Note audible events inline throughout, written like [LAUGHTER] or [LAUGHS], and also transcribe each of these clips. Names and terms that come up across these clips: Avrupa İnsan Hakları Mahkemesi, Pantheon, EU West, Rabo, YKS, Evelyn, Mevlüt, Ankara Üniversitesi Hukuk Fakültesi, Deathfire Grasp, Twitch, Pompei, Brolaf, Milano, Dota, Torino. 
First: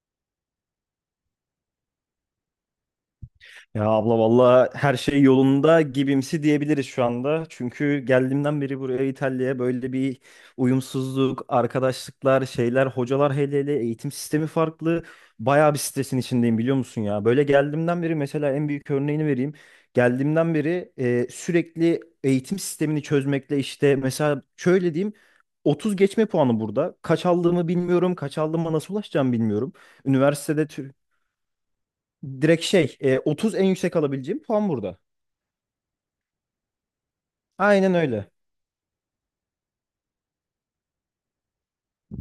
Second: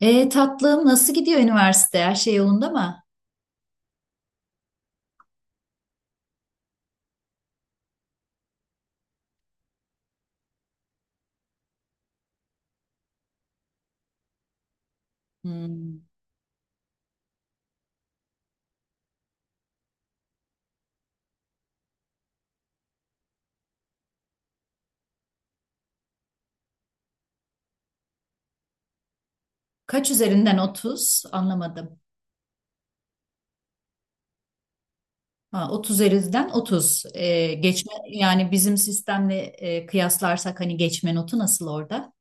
Tatlım, nasıl gidiyor üniversite? Her şey yolunda mı? Ya abla valla her şey yolunda gibimsi diyebiliriz şu anda. Çünkü geldiğimden beri buraya İtalya'ya böyle bir uyumsuzluk, arkadaşlıklar, şeyler, hocalar hele hele eğitim sistemi farklı. Bayağı bir Hmm. stresin içindeyim biliyor musun ya? Böyle geldiğimden beri mesela en büyük örneğini vereyim. Geldiğimden beri sürekli eğitim sistemini çözmekle işte mesela şöyle diyeyim 30 geçme puanı burada. Kaç aldığımı bilmiyorum, kaç aldığıma nasıl ulaşacağımı bilmiyorum. Kaç üzerinden Üniversitede tü- 30? Anlamadım. Direkt şey 30 en yüksek alabileceğim puan burada. Ha, 30 üzerinden 30. Geçme Aynen öyle. yani bizim sistemle kıyaslarsak hani geçme notu nasıl orada?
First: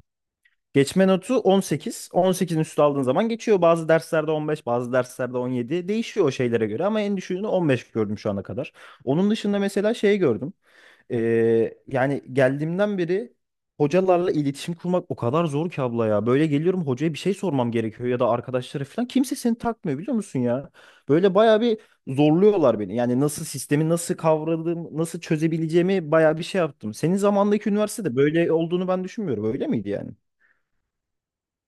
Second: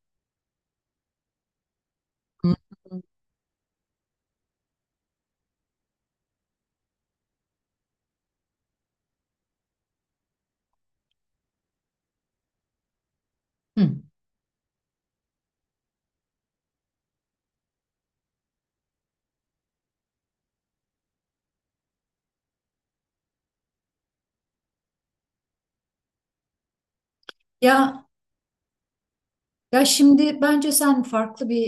Geçme notu 18, on Hı. sekizin üstü aldığın zaman geçiyor. Bazı derslerde 15, bazı derslerde 17 değişiyor o şeylere göre ama en düşüğünü 15 gördüm şu ana kadar. Onun dışında mesela şey gördüm. Yani geldiğimden beri Hı. hocalarla iletişim kurmak o kadar zor ki abla ya. Böyle geliyorum, hocaya bir şey sormam gerekiyor ya da arkadaşlara falan. Kimse seni takmıyor biliyor musun ya? Böyle bayağı bir zorluyorlar beni. Yani nasıl sistemi, nasıl kavradığım, nasıl çözebileceğimi bayağı bir şey yaptım. Senin zamandaki Ya üniversitede böyle olduğunu ben düşünmüyorum. Öyle Ya, miydi yani? şimdi bence sen farklı bir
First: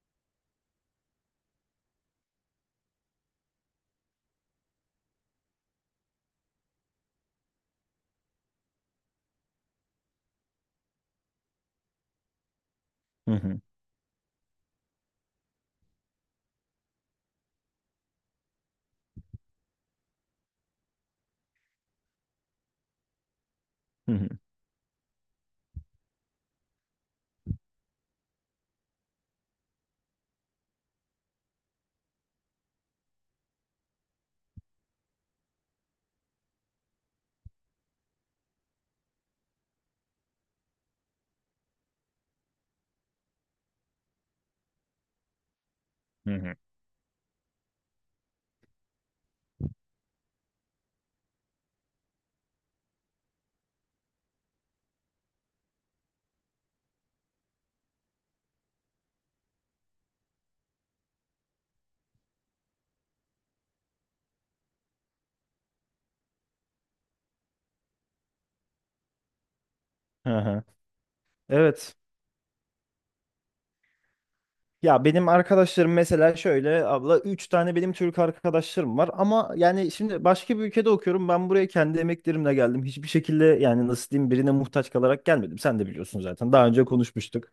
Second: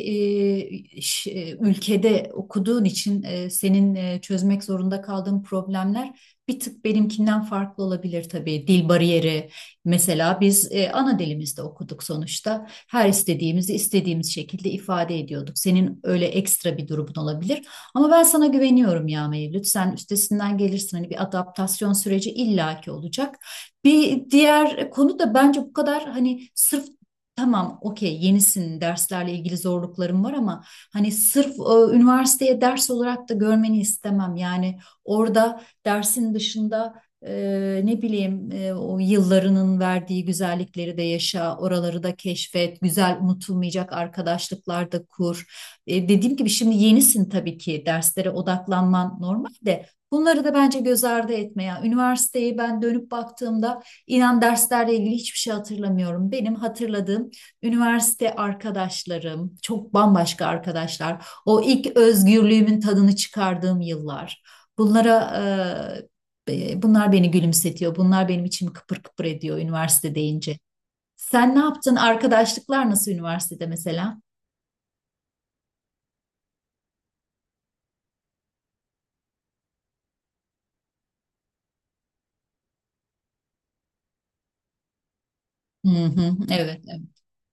ülkede okuduğun için senin çözmek zorunda kaldığın problemler bir tık benimkinden farklı olabilir tabii. Dil bariyeri mesela, biz ana dilimizde okuduk sonuçta. Her Hı hı. istediğimizi istediğimiz şekilde ifade ediyorduk. Senin öyle ekstra bir durumun olabilir. Ama ben sana güveniyorum ya Mevlüt. Sen üstesinden gelirsin. Hani bir adaptasyon süreci illaki olacak. Hı Bir hı. diğer konu da, bence bu kadar hani sırf… Tamam, okey, yenisin, derslerle ilgili zorluklarım var ama hani sırf üniversiteye ders olarak da görmeni istemem. Yani orada dersin dışında e, ne bileyim, o yıllarının verdiği güzellikleri de yaşa, oraları da keşfet, güzel unutulmayacak arkadaşlıklar da kur. Hı Dediğim gibi hı. şimdi yenisin, tabii ki derslere odaklanman normal de bunları da bence göz ardı etme. Ya üniversiteyi ben dönüp baktığımda İnan derslerle ilgili hiçbir şey hatırlamıyorum. Benim hatırladığım üniversite arkadaşlarım, çok bambaşka arkadaşlar. O ilk özgürlüğümün tadını çıkardığım yıllar. Bunlara bunlar beni gülümsetiyor. Bunlar benim içimi kıpır kıpır ediyor üniversite Hı deyince. hı. Sen ne Evet. yaptın? Arkadaşlıklar nasıl üniversitede mesela? Ya benim arkadaşlarım mesela şöyle abla, 3 tane benim Türk arkadaşlarım var ama yani şimdi başka bir ülkede okuyorum. Ben buraya kendi emeklerimle geldim, hiçbir şekilde yani nasıl diyeyim, birine muhtaç kalarak gelmedim. Sen de Hı biliyorsun hı, zaten, daha evet. önce Evet. konuşmuştuk.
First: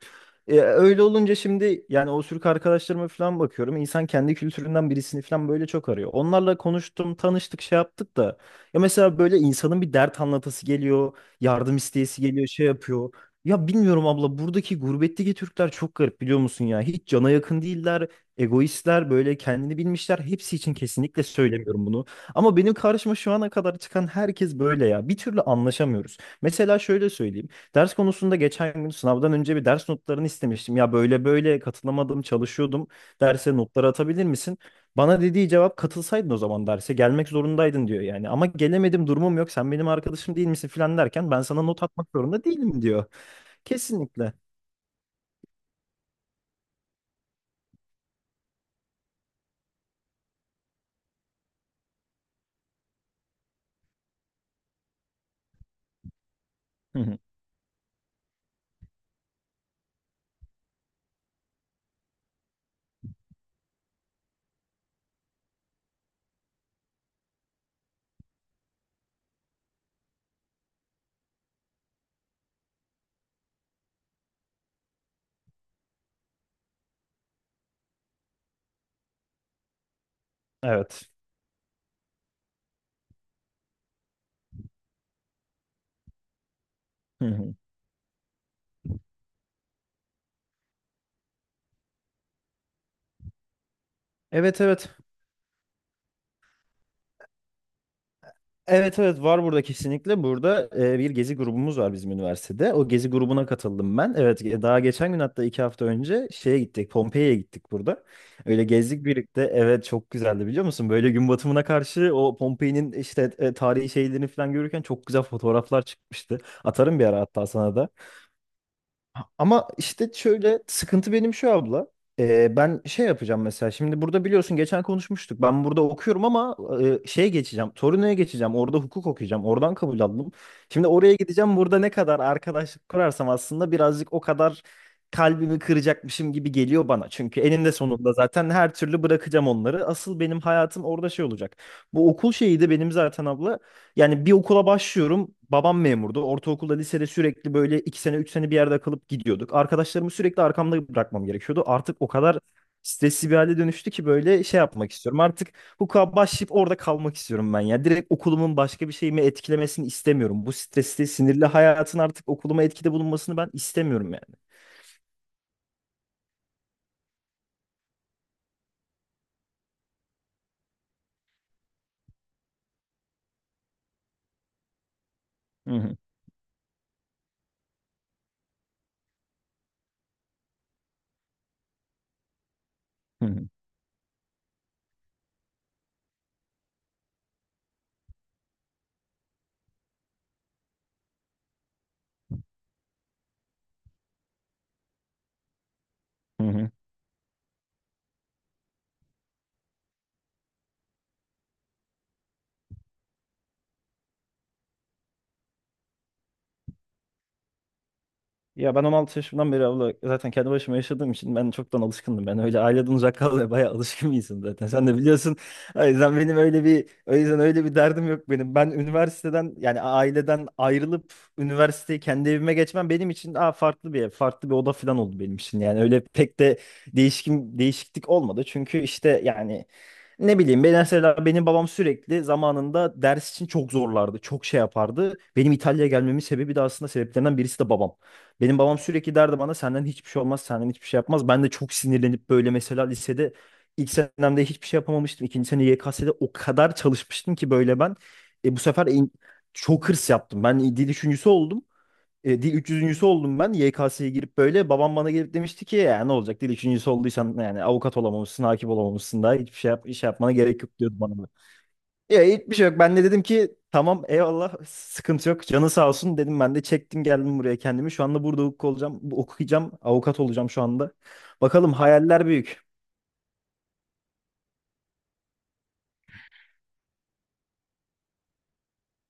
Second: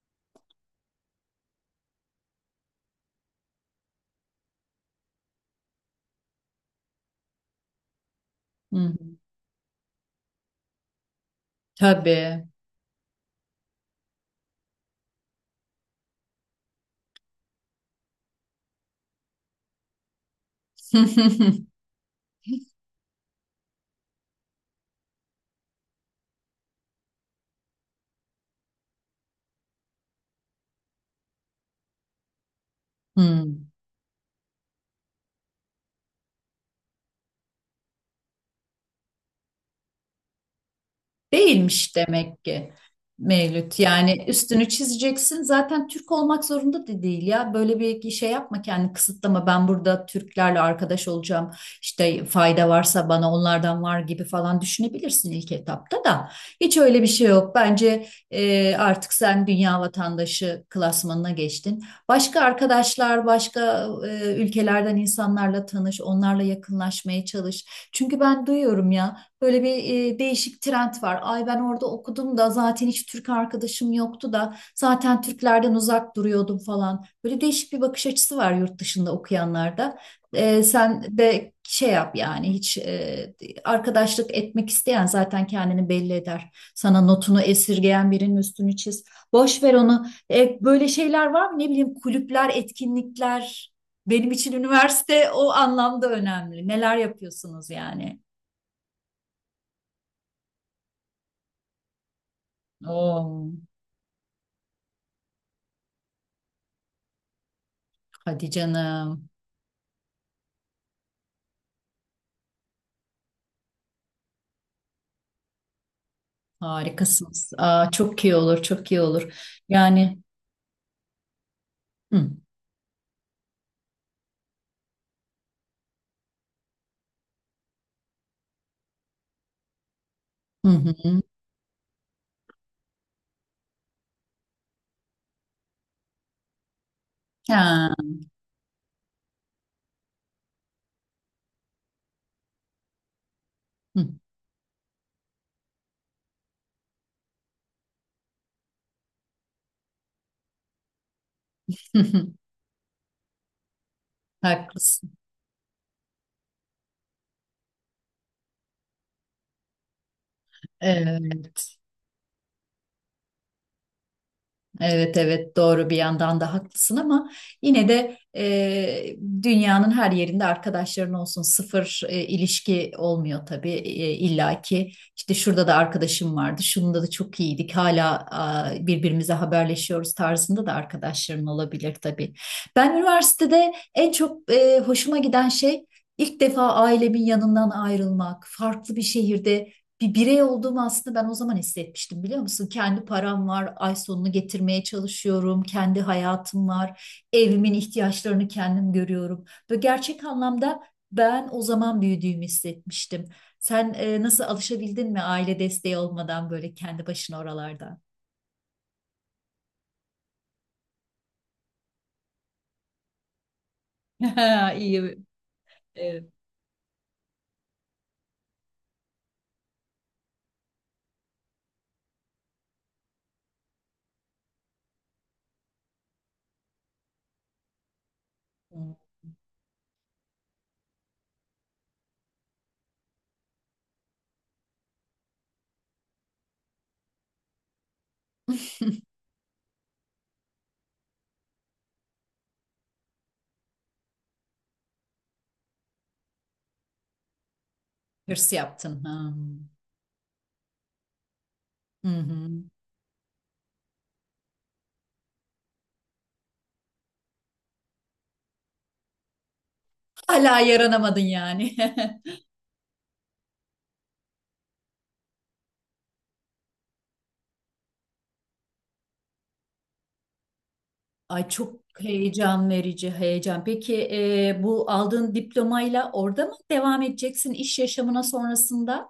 Öyle olunca şimdi yani o Türk arkadaşlarıma falan bakıyorum, insan kendi kültüründen birisini falan böyle çok arıyor. Onlarla konuştum, tanıştık, şey yaptık da Hı ya hı. mesela böyle insanın bir dert anlatası geliyor, yardım isteyesi Tabii. geliyor, şey yapıyor. Ya bilmiyorum abla, buradaki gurbetteki Türkler çok garip biliyor musun ya? Hiç cana yakın değiller, egoistler, böyle kendini bilmişler. Hepsi için kesinlikle [LAUGHS] söylemiyorum bunu. Ama benim karşıma şu ana kadar çıkan herkes böyle ya. Bir türlü anlaşamıyoruz. Mesela şöyle söyleyeyim. Ders konusunda geçen gün, sınavdan önce bir ders notlarını istemiştim. Ya böyle böyle katılamadım, çalışıyordum. Hı. Derse notları atabilir misin? Bana dediği cevap, katılsaydın o zaman, derse gelmek zorundaydın diyor yani. Ama gelemedim, durumum yok, sen benim arkadaşım değil misin filan derken, ben sana not Değilmiş atmak demek zorunda ki değilim diyor. Mevlüt. Yani Kesinlikle. üstünü çizeceksin. Zaten Türk olmak zorunda da değil ya. Böyle bir şey yapma, kendini kısıtlama. Ben burada Türklerle arkadaş olacağım, İşte fayda varsa bana onlardan var gibi falan düşünebilirsin ilk etapta da. Hiç Hı öyle bir hı. şey yok. Bence artık sen dünya vatandaşı klasmanına geçtin. Başka arkadaşlar, başka ülkelerden insanlarla tanış, onlarla yakınlaşmaya çalış. Çünkü ben duyuyorum ya. Böyle bir değişik trend var. Ay ben orada okudum da zaten hiç Türk arkadaşım yoktu da zaten Türklerden uzak duruyordum falan. Böyle değişik bir bakış açısı var yurt dışında okuyanlarda. Sen Evet. de şey yap yani, hiç arkadaşlık etmek isteyen zaten kendini belli eder. Sana Hı notunu hı. esirgeyen birinin üstünü çiz. Boş ver onu. Böyle şeyler var mı? Ne bileyim, kulüpler, etkinlikler. Benim için Evet evet. üniversite o anlamda önemli. Neler yapıyorsunuz yani? Evet evet, var burada kesinlikle. Burada bir gezi grubumuz var bizim üniversitede. O gezi grubuna Oo. katıldım ben. Evet, daha geçen gün, hatta 2 hafta önce şeye gittik. Pompei'ye gittik burada. Hadi Öyle gezdik canım. birlikte. Evet, çok güzeldi biliyor musun? Böyle gün batımına karşı o Pompei'nin işte tarihi şeylerini falan görürken çok güzel fotoğraflar çıkmıştı. Atarım bir ara hatta Harikasınız. sana da. Aa, çok iyi olur, çok iyi olur. Ama işte Yani, şöyle sıkıntı benim şu abla. hı Ben şey yapacağım mesela. Şimdi burada biliyorsun, geçen konuşmuştuk. Ben burada okuyorum ama şeye geçeceğim. Torino'ya geçeceğim. Orada hukuk okuyacağım. Oradan kabul aldım. hı Şimdi oraya hı. gideceğim. Burada ne kadar arkadaşlık kurarsam aslında birazcık o kadar kalbimi kıracakmışım gibi geliyor bana. Çünkü eninde Ha, sonunda zaten her türlü bırakacağım onları. Asıl benim hayatım orada şey olacak. Bu okul şeyi de benim zaten abla, hı. yani bir [LAUGHS] okula başlıyorum. Babam memurdu. Ortaokulda, lisede sürekli böyle 2 sene, 3 sene bir yerde kalıp gidiyorduk. Arkadaşlarımı sürekli arkamda bırakmam gerekiyordu. Artık Hı, o hı. kadar stresli bir hale dönüştü ki, böyle şey yapmak Haklısın. istiyorum. Artık hukuka başlayıp orada kalmak istiyorum ben ya. Direkt okulumun başka bir şeyimi etkilemesini istemiyorum. Bu stresli, sinirli Evet. hayatın artık okuluma etkide bulunmasını ben istemiyorum yani. Evet evet, doğru, bir yandan da haklısın ama yine de dünyanın her yerinde arkadaşların olsun, sıfır ilişki olmuyor tabii, illaki işte şurada Hı da hı, arkadaşım vardı, şunda da çok iyiydik hala a, birbirimize haberleşiyoruz tarzında da arkadaşların olabilir tabii. Ben hı hı, üniversitede en çok hoşuma giden şey, ilk defa ailemin yanından ayrılmak, farklı bir şehirde bir birey olduğumu aslında ben o zaman hissetmiştim, biliyor musun? Kendi param var, ay sonunu getirmeye çalışıyorum, kendi hı hayatım hı. var, evimin ihtiyaçlarını kendim görüyorum ve gerçek anlamda ben o zaman büyüdüğümü hissetmiştim. Sen nasıl, alışabildin mi aile desteği olmadan böyle kendi başına oralarda? Ya ben 16 yaşımdan beri abla zaten kendi başıma yaşadığım için ben çoktan alışkındım. Ben öyle aileden uzak kalmaya bayağı alışkın bir insanım zaten. [LAUGHS] Sen de İyi. biliyorsun. O yüzden e, benim öyle bir, o yüzden öyle bir derdim yok benim. Ben üniversiteden, yani aileden ayrılıp üniversiteyi kendi evime geçmem benim için farklı bir ev, farklı bir oda falan oldu benim için. Yani öyle pek de değişiklik olmadı. Çünkü işte yani ne bileyim ben, mesela benim babam sürekli zamanında ders için çok zorlardı. Çok şey yapardı. Benim İtalya'ya gelmemin sebebi de, aslında sebeplerinden birisi de babam. Benim babam sürekli derdi bana, senden hiçbir şey olmaz, senden hiçbir şey yapmaz. Ben de çok sinirlenip böyle mesela lisede ilk senemde hiçbir şey yapamamıştım. İkinci sene YKS'de o kadar çalışmıştım ki böyle ben. Hırs Bu sefer yaptın. Ha. çok hırs yaptım. Ben dil üçüncüsü oldum. Hı E, hı. dil 300.'sü oldum ben, YKS'ye girip böyle. Babam bana gelip demişti ki, ya ne olacak dil üçüncüsü olduysan, yani avukat olamamışsın, hakim olamamışsın, daha hiçbir şey yap, iş yapmana Hala gerek yok diyordu yaranamadın bana. yani. [LAUGHS] Ya hiçbir şey yok. Ben de dedim ki tamam eyvallah, sıkıntı yok. Canı sağ olsun dedim, ben de çektim geldim buraya kendimi. Şu anda burada hukuk olacağım, okuyacağım, avukat olacağım şu anda. Ay Bakalım, çok hayaller heyecan büyük. verici, heyecan. Peki bu aldığın diplomayla orada mı devam edeceksin iş yaşamına sonrasında?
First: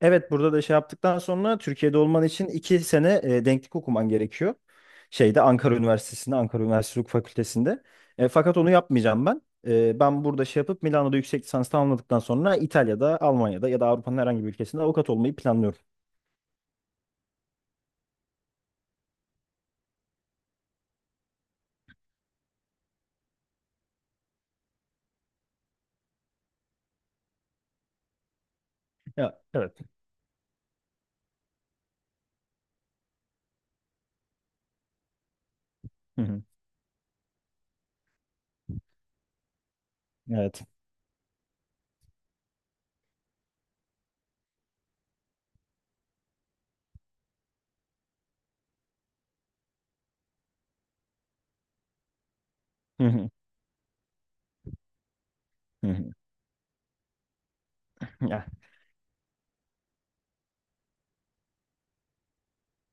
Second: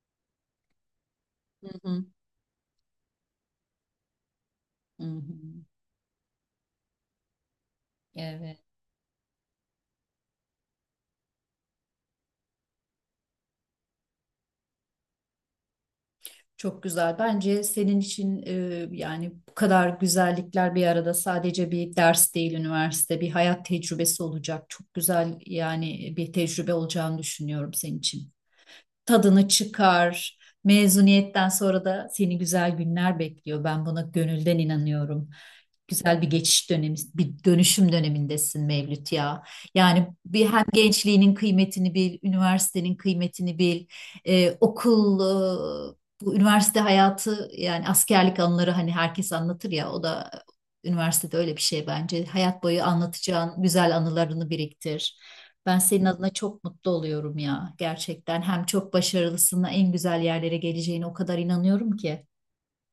Evet, burada da şey yaptıktan sonra Hı Türkiye'de hı, olman için 2 sene denklik okuman gerekiyor. hı hı. Şeyde, Ankara Üniversitesi'nde, Ankara Üniversitesi Hukuk Fakültesi'nde. Fakat Evet. onu yapmayacağım ben. Ben burada şey yapıp Milano'da yüksek lisans tamamladıktan sonra İtalya'da, Almanya'da ya da Avrupa'nın herhangi bir ülkesinde avukat olmayı planlıyorum. Çok güzel. Bence senin için yani bu kadar güzellikler bir arada, sadece bir ders değil üniversite, bir hayat tecrübesi olacak. Çok güzel yani, bir tecrübe olacağını düşünüyorum senin için. Ya, Tadını evet. çıkar. Mezuniyetten sonra da seni güzel günler bekliyor. Ben buna gönülden inanıyorum. Güzel Hı bir hı. geçiş dönemi, bir dönüşüm dönemindesin Mevlüt ya. Yani bir, Evet. hem gençliğinin kıymetini bil, üniversitenin kıymetini bil, e, okul, e, bu üniversite hayatı yani, askerlik anıları hani herkes anlatır ya, o da üniversitede öyle bir şey bence. Hayat boyu Hı hı. anlatacağın güzel anılarını biriktir. Ben Hı senin hı. adına çok mutlu oluyorum ya, gerçekten. Ya, Hem çok başarılısına, en güzel yerlere geleceğine o kadar inanıyorum ki.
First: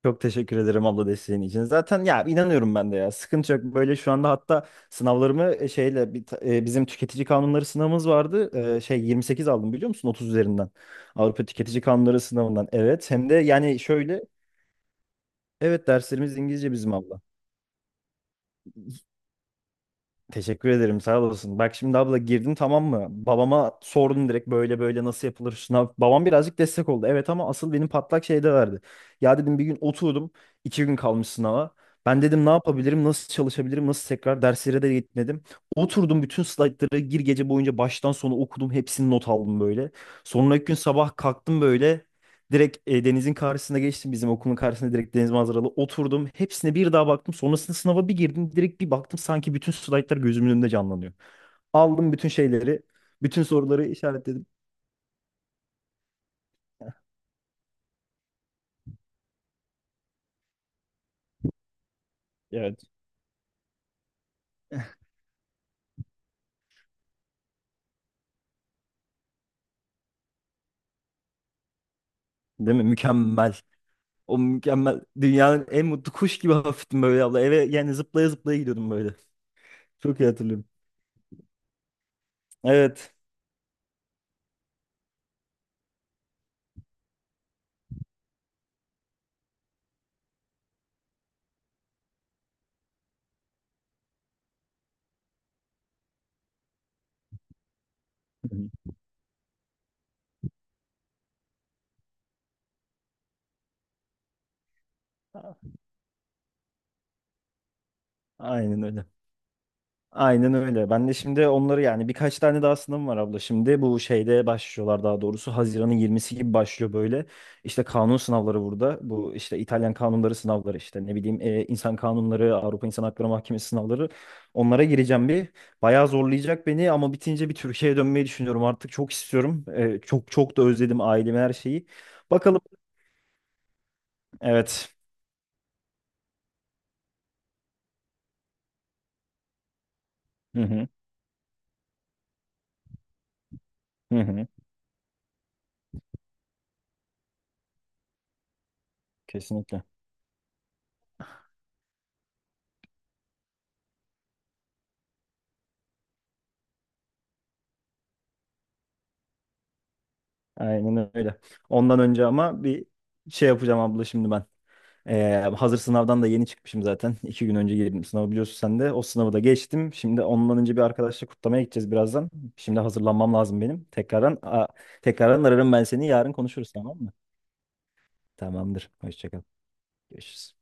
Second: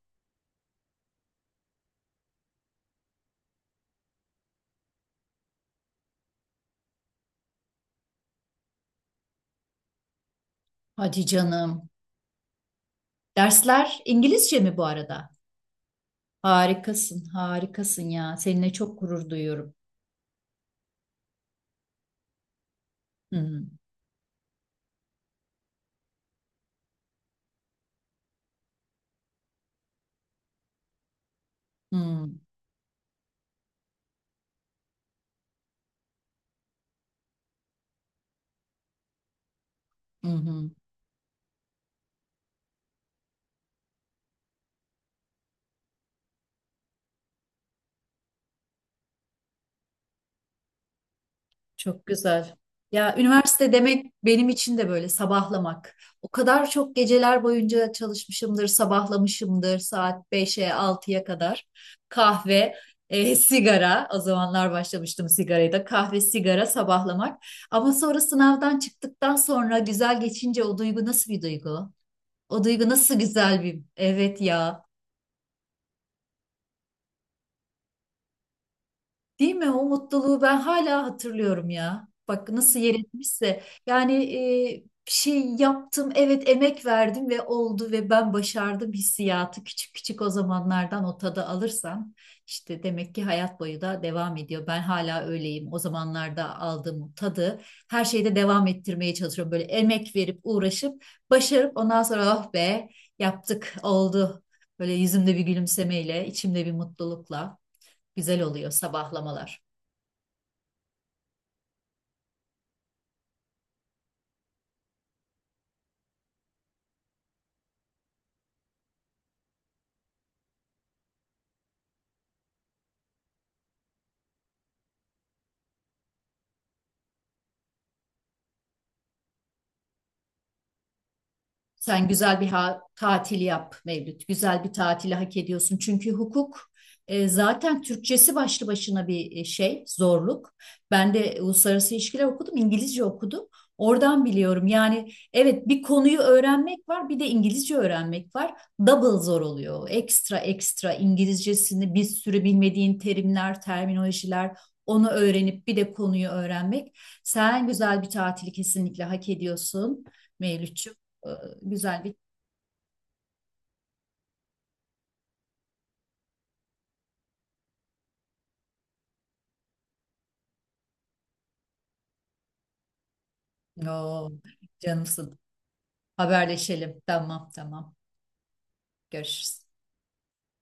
çok teşekkür ederim abla desteğin için. Zaten ya, inanıyorum ben de ya. Sıkıntı yok. Böyle şu anda hatta sınavlarımı e, şeyle bir ta- e, bizim tüketici kanunları sınavımız vardı. Şey 28 aldım biliyor musun? 30 üzerinden. Hadi Avrupa Tüketici canım. Kanunları sınavından. Evet. Hem de yani Dersler şöyle, İngilizce mi bu arada? evet, derslerimiz İngilizce bizim abla. Harikasın, harikasın ya. Seninle çok gurur duyuyorum. Teşekkür ederim, sağ olasın. Bak şimdi abla, girdin tamam mı? Hı hı, Babama sordum direkt böyle böyle nasıl yapılır sınav. Babam birazcık destek oldu. Evet ama asıl benim patlak şeyde verdi. Ya dedim bir gün oturdum. 2 gün kalmış sınava. hı Ben hı, dedim ne yapabilirim, nasıl çalışabilirim, nasıl tekrar. Derslere de gitmedim. Oturdum bütün slaytları gece boyunca baştan sona okudum. Hepsini not aldım böyle. hı Sonraki hı. gün sabah kalktım böyle. Direkt denizin karşısına geçtim. Bizim okulun karşısında direkt deniz manzaralı oturdum. Hepsine bir daha baktım. Sonrasında sınava bir girdim. Direkt bir baktım, sanki bütün slaytlar gözümün önünde canlanıyor. Çok Aldım bütün güzel. şeyleri. Ya Bütün üniversite soruları demek işaretledim. benim için de böyle sabahlamak. O kadar çok geceler boyunca çalışmışımdır, sabahlamışımdır, saat beşe altıya kadar. Kahve, Evet. Sigara. O zamanlar [LAUGHS] başlamıştım sigarayı da. Kahve, sigara, sabahlamak. Ama sonra sınavdan çıktıktan sonra güzel geçince o duygu, nasıl bir duygu? O Değil mi? duygu nasıl Mükemmel. güzel bir… O Evet ya. mükemmel. Dünyanın en mutlu kuş gibi hafiftim böyle abla. Eve yani zıplaya zıplaya gidiyordum böyle. Değil mi? O Çok iyi mutluluğu ben hatırlıyorum. hala hatırlıyorum ya. Bak nasıl yer Evet. etmişse. Yani bir şey yaptım, evet, emek verdim ve oldu ve ben başardım hissiyatı, küçük küçük o zamanlardan o tadı alırsam işte demek ki hayat boyu da devam ediyor. Ben hala öyleyim. O zamanlarda aldığım o tadı her şeyde Hı devam hı. ettirmeye çalışıyorum. Böyle emek verip, uğraşıp, başarıp, ondan sonra oh be, yaptık oldu. Böyle yüzümde bir gülümsemeyle, içimde bir mutlulukla, güzel oluyor Aynen öyle. sabahlamalar. Aynen öyle. Ben de şimdi onları, yani birkaç tane daha sınavım var abla. Şimdi bu şeyde başlıyorlar, daha doğrusu Haziran'ın 20'si gibi başlıyor böyle. İşte kanun sınavları burada. Bu işte İtalyan kanunları sınavları, işte ne bileyim, insan kanunları, Avrupa İnsan Hakları Mahkemesi sınavları. Onlara gireceğim bir. Bayağı zorlayacak beni ama bitince bir Türkiye'ye dönmeyi düşünüyorum. Artık çok istiyorum. Çok çok da özledim ailemi, her şeyi. Sen güzel bir Bakalım. Tatil yap Mevlüt. Güzel bir Evet. tatili hak ediyorsun. Çünkü hukuk zaten Türkçesi başlı başına bir şey, zorluk. Hı hı. Ben de uluslararası ilişkiler okudum, İngilizce okudum. Hı Oradan hı. biliyorum. Yani evet, bir konuyu öğrenmek var, bir de İngilizce öğrenmek var. Double zor Kesinlikle. oluyor. Ekstra ekstra İngilizcesini, bir sürü bilmediğin terimler, terminolojiler, onu öğrenip bir de konuyu öğrenmek. Sen güzel bir tatili kesinlikle hak ediyorsun Mevlütçüm. Aynen Ee, öyle. Ondan Güzel bir… önce ama bir şey yapacağım abla şimdi ben. Hazır sınavdan da yeni çıkmışım zaten. İki gün önce girdim sınavı, biliyorsun sen de. O sınavı da geçtim. Şimdi ondan önce bir arkadaşla kutlamaya gideceğiz birazdan. Şimdi hazırlanmam lazım benim. Oo, Tekrardan, a- canımsın. tekrardan ararım ben seni. Yarın konuşuruz tamam Haberleşelim. mı? Tamam tamam. Tamamdır. Hoşça kal. Görüşürüz. Görüşürüz.